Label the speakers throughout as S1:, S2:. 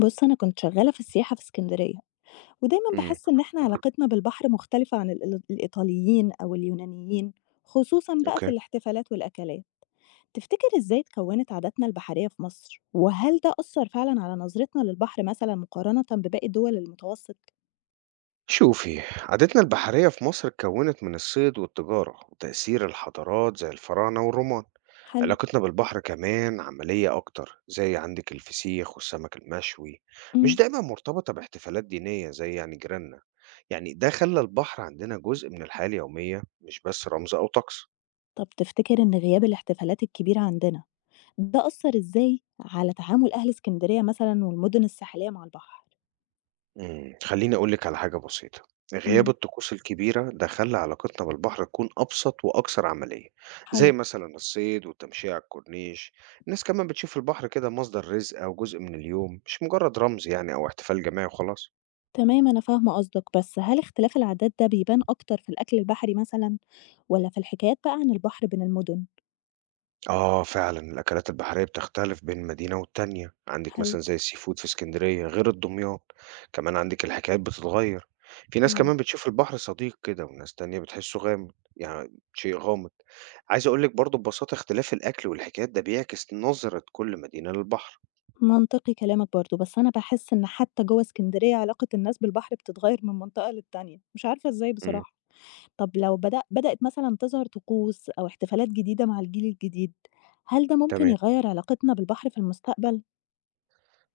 S1: بُص، أنا كنت شغّالة في السياحة في اسكندرية، ودايمًا
S2: امم،
S1: باحس إن إحنا علاقتنا بالبحر مختلفة عن الإيطاليين أو اليونانيين، خصوصًا بقى في
S2: اوكي،
S1: الاحتفالات والأكلات. تفتكر إزاي اتكوّنت عاداتنا البحرية في مصر؟ وهل ده أثّر فعلًا على نظرتنا للبحر مثلًا مقارنةً بباقي الدول المتوسط؟
S2: شوفي، عادتنا البحرية في مصر اتكونت من الصيد والتجارة وتأثير الحضارات زي الفراعنة والرومان.
S1: حلو.
S2: علاقتنا بالبحر كمان عملية أكتر زي عندك الفسيخ والسمك المشوي، مش
S1: إمم.
S2: دايما مرتبطة باحتفالات دينية زي يعني جيراننا. يعني ده خلى البحر عندنا جزء من الحياة اليومية مش بس رمز أو طقس.
S1: طب تفتكر إن غياب الاحتفالات الكبيرة عندنا، ده أثّر إزاي على تعامل أهل اسكندرية مثلًا والمدن الساحلية مع البحر؟
S2: إمم، خلّيني أقول لِك على حاجة بسيطة، غياب
S1: إمم،
S2: الطقوس الكبيرة ده خلّى علاقتنا بالبحر تكون أبسط وأكثر عملية، زي
S1: حلو.
S2: مثلًا الصيد والتمشية على الكورنيش، الناس كمان بتشوف البحر كده مصدر رزق أو جزء من اليوم، مش مجرد رمز يعني أو احتفال جماعي وخلاص.
S1: تمام أنا فاهمة قصدك، بس هل اختلاف العادات ده بيبان أكتر في الأكل البحري مثلًا والّا في الحكايات بقى عن البحر بين المدن؟
S2: آه فعلًا، الأكلات البحرية بتختلف بين مدينة والتانية، عندِك
S1: حلو.
S2: مثلًا زي السي فود في اسكندرية غير الدمياط، كمان عندِك الحكايات بتتغيّر، في ناس
S1: إمم.
S2: كمان بتشوف البحر صديق كده وناس تانية بتحسه غامض، يعني شيء غامض، عايز أقول لِك برضه ببساطة اختلاف الأكل والحكايات ده بيعكس نظرة كل مدينة للبحر.
S1: منطقي كلامك برضه، بس أنا باحس إن حتى جوّه اسكندرية علاقة الناس بالبحر بتتغير من منطقة للتانية، مش عارفة إزاي
S2: إمم،
S1: بصراحة. طب لو بدأت مثلًا تظهر طقوس أو احتفالات جديدة مع الجيل الجديد، هل ده ممكن
S2: تمام.
S1: يغير علاقتنا بالبحر في المستقبل؟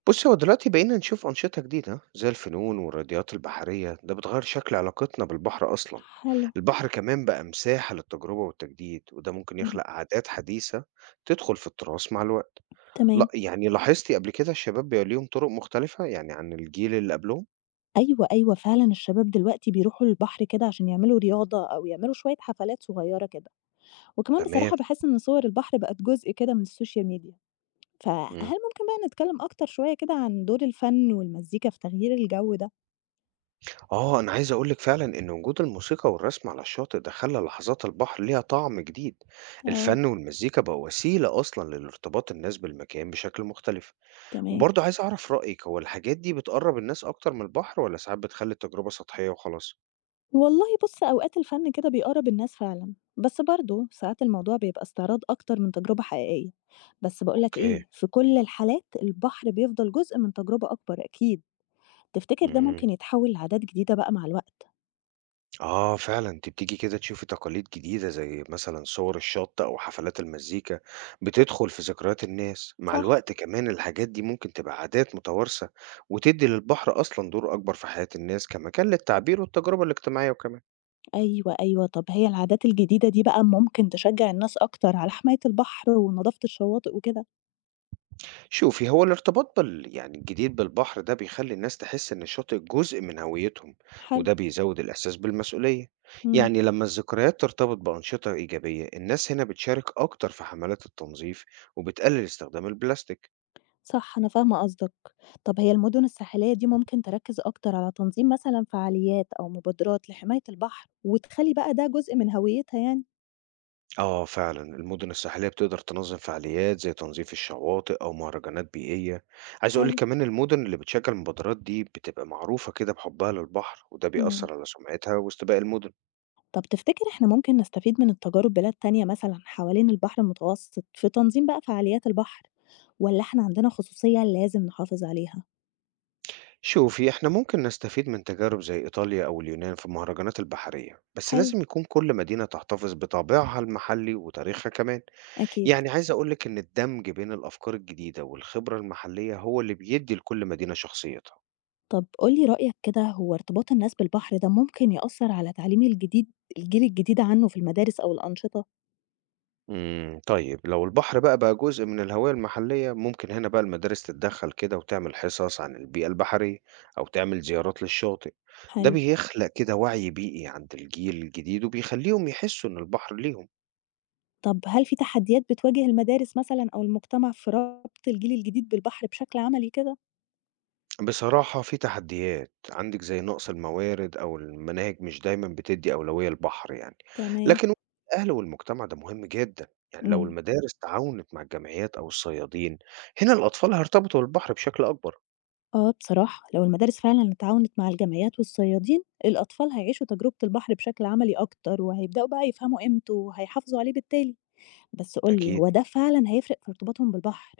S2: بُصّي، هو دلوقتي بقينا نشوف أنشطة جديدة زي الفنون والرياضيات البحرية، ده بتغيّر شكل علاقتنا بالبحر أصلًا.
S1: حلو،
S2: البحر كمان بقى مساحة للتجربة والتجديد، وده ممكن
S1: إمم،
S2: يخلق عادات حديثة تدخل في التراث مع الوقت. لأ،
S1: تمام.
S2: يعني لاحظتِ قبل كده الشباب بيبقى ليهم طرق مختلفة يعني عن الجيل اللي قبلهم؟
S1: أيوه، أيوه فعلًا الشباب دلوقتي بيروحوا البحر كده عشان يعملوا رياضة أو يعملوا شوية حفلات صغيرة كده، وكمان
S2: تمام،
S1: بصراحة باحس إن صور البحر بقت جزء كده من السوشيال ميديا، فهل
S2: إمم.
S1: ممكن بقى نتكلم أكتر شوية كده عن دور الفن والمزيكا في تغيير الجو ده؟
S2: آه، أنا عايز أقول لِك فعلًا إن وجود الموسيقى والرسم على الشاطئ ده خلّى لحظات البحر ليها طعم جديد.
S1: آه،
S2: الفن والمزيكا بقوا وسيلة أصلًا للارتباط الناس بالمكان بشكل مختلف.
S1: تمام.
S2: وبرضه عايز أعرف رأيك، هو الحاجات دي بتقرّب الناس أكتر من البحر والّا ساعات بتخلّي التجربة سطحية وخلاص؟
S1: والله بُص أوقات الفن كده بيقرّب الناس فعلًا، بس برضه ساعات الموضوع بيبقى استعراض أكتر من تجربة حقيقية، بس باقول لك
S2: أوكي،
S1: إيه، في كل الحالات البحر بيفضل جزء من تجربة أكبر أكيد، تفتكر ده
S2: إمم،
S1: ممكن يتحول لعادات جديدة بقى مع الوقت؟
S2: آه فعلًا أنتِ بتيجي كده تشوفي تقاليد جديدة زي مثلًا صور الشط أو حفلات المزيكا، بتدخل في ذكريات الناس، مع
S1: صح.
S2: الوقت كمان الحاجات دي ممكن تبقى عادات متوارثة وتدّي للبحر أصلًا دور أكبر في حياة الناس كمكان للتعبير والتجربة الاجتماعية وكمان.
S1: أيوه، أيوه. طب هي العادات الجديدة دي بقى ممكن تشجّع الناس أكتر على حماية البحر ونضافة الشواطئ وكده.
S2: شوفي، هو الارتباط بال يعني الجديد بالبحر ده بيخلي الناس تحس إن الشاطئ جزء من هويتهم
S1: حلو،
S2: وده بيزود الإحساس بالمسؤولية،
S1: إمم،
S2: يعني لما الذكريات ترتبط بأنشطة إيجابية الناس هنا بتشارك أكتر في حملات التنظيف وبتقلل استخدام البلاستيك.
S1: صح أنا فاهمة قصدك. طب هي المدن الساحلية دي ممكن تركّز أكتر على تنظيم مثلًا فعاليات أو مبادرات لحماية البحر وتخلّي بقى ده جزء من هويتها يعني.
S2: آه فعلا، المدن الساحلية بتقدر تنظم فعاليات زي تنظيف الشواطئ أو مهرجانات بيئية. عايز أقولك
S1: حلو.
S2: كمان المدن اللي بتشجع المبادرات دي بتبقى معروفة كده بحبها للبحر وده
S1: إمم.
S2: بيأثر على سمعتها وسط باقي المدن.
S1: طب تفتكر إحنا ممكن نستفيد من التجارب بلاد تانية مثلًا حوالين البحر المتوسط في تنظيم بقى فعاليات البحر والّا إحنا عندنا خصوصية لازم نحافظ عليها؟
S2: شوفي، احنا ممكن نستفيد من تجارب زي إيطاليا أو اليونان في المهرجانات البحرية، بس
S1: حلو،
S2: لازم يكون كل مدينة تحتفظ بطابعها المحلي وتاريخها كمان.
S1: أكيد.
S2: يعني عايز أقولك إن الدمج بين الأفكار الجديدة والخبرة المحلية هو اللي بيدي لكل مدينة شخصيتها.
S1: طب قُل لي رأيك كده، هو ارتباط الناس بالبحر ده ممكن يأثّر على تعليم الجيل الجديد عنه في المدارس أو الأنشطة؟
S2: امم، طيب لو البحر بقى جزء من الهوية المحلية ممكن هنا بقى المدارس تتدخل كده وتعمل حصص عن البيئة البحرية أو تعمل زيارات للشاطئ. ده
S1: حلو.
S2: بيخلق كده وعي بيئي عند الجيل الجديد وبيخليهم يحسوا إن البحر ليهم.
S1: طب هل في تحديات بتواجه المدارس مثلًا أو المجتمع في ربط الجيل الجديد بالبحر بشكل عملي كده؟
S2: بصراحة، في تحديات عندك زي نقص الموارد أو المناهج مش دايما بتدي أولوية للبحر يعني.
S1: تمام.
S2: لكن الأهل والمجتمع ده مهم جدا، يعني لو
S1: إمم.
S2: المدارس تعاونت مع الجمعيات أو الصيادين هنا الأطفال هيرتبطوا بالبحر بشكل أكبر.
S1: آه بصراحة، لو المدارس فعلًا اتعاونت مع الجمعيات والصيادين، الأطفال هيعيشوا تجربة البحر بشكل عملي أكتر، وهيبدأوا بقى يفهموا قيمته وهيحافظوا عليه بالتالي. بس قُل لي،
S2: أكيد،
S1: هو ده فعلًا هيفرق في ارتباطهم بالبحر؟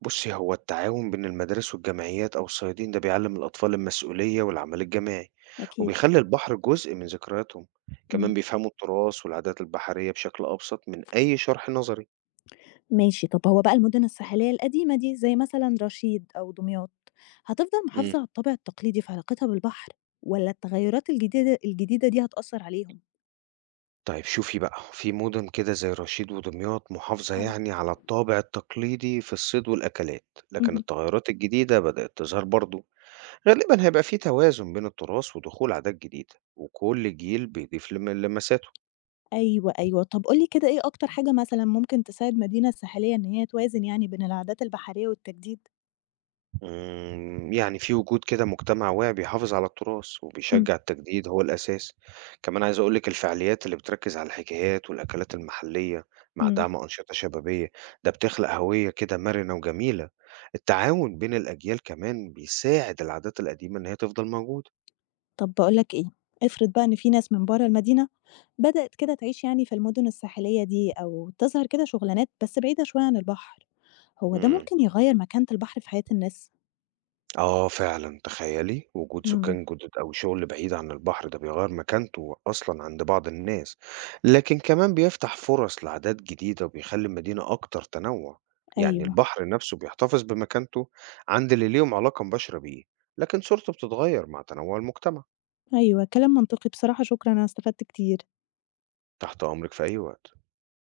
S2: بصي، هو التعاون بين المدارس والجمعيات أو الصيادين ده بيعلم الأطفال المسؤولية والعمل الجماعي
S1: أكيد.
S2: وبيخلي البحر جزء من ذكرياتهم،
S1: إمم.
S2: كمان بيفهموا التراث والعادات البحرية بشكل أبسط من أي شرح نظري.
S1: ماشي طب هو بقى المدن الساحلية القديمة دي زي مثلا رشيد أو دمياط هتفضل
S2: مم.
S1: محافظة على الطابع التقليدي في علاقتها بالبحر ولا التغيرات الجديدة دي هتأثر عليهم؟
S2: طيب شوفي بقى، في مدن كده زي رشيد ودمياط محافظة
S1: حلو،
S2: يعني على الطابع التقليدي في الصيد والأكلات، لكن
S1: مهم.
S2: التغيرات الجديدة بدأت تظهر برضو. غالبا هيبقى في توازن بين التراث ودخول عادات جديدة وكل جيل بيضيف لمساته.
S1: أيوة أيوة طب قولي كده إيه أكتر حاجة مثلا ممكن تساعد مدينة ساحلية إن هي توازن يعني بين العادات البحرية والتجديد؟
S2: إمم، يعني في وجود كده مجتمع واعي بيحافظ على التراث
S1: مم.
S2: وبيشجّع التجديد هو الأساس، كمان عايز أقول لِك الفعاليات اللي بتركّز على الحكايات والأكلات المحلية مع
S1: مم.
S2: دعم أنشطة شبابية، ده بتخلق هوية كده مرنة وجميلة، التعاون بين الأجيال كمان بيساعد العادات القديمة إن هي تفضل موجودة.
S1: طب باقول لك إيه، افرض بقى إن في ناس من برّه المدينة بدأت كده تعيش يعني في المدن الساحلية دي أو تظهر كده شُغلانات بس بعيدة شوية عن البحر، هو ده
S2: إمم.
S1: ممكن يغيّر مكانة البحر في حياة الناس؟
S2: آه فعلًا، تخيّلي! وجود
S1: إمم،
S2: سكان جدد أو شغل بعيد عن البحر ده بيغيّر مكانته أصلًا عند بعض الناس، لكن كمان بيفتح فرص لعادات جديدة وبيخلّي المدينة أكتر تنوُّع، يعني
S1: أيوه،
S2: البحر نفسه بيحتفظ بمكانته عند اللي ليهم علاقة مباشرة بيه، لكن صورته بتتغيّر مع تنوُع المجتمع.
S1: أيوه، كلام منطقي بصراحة شكرًا أنا استفدت كتير.
S2: تحت أمرِك في أي وقت.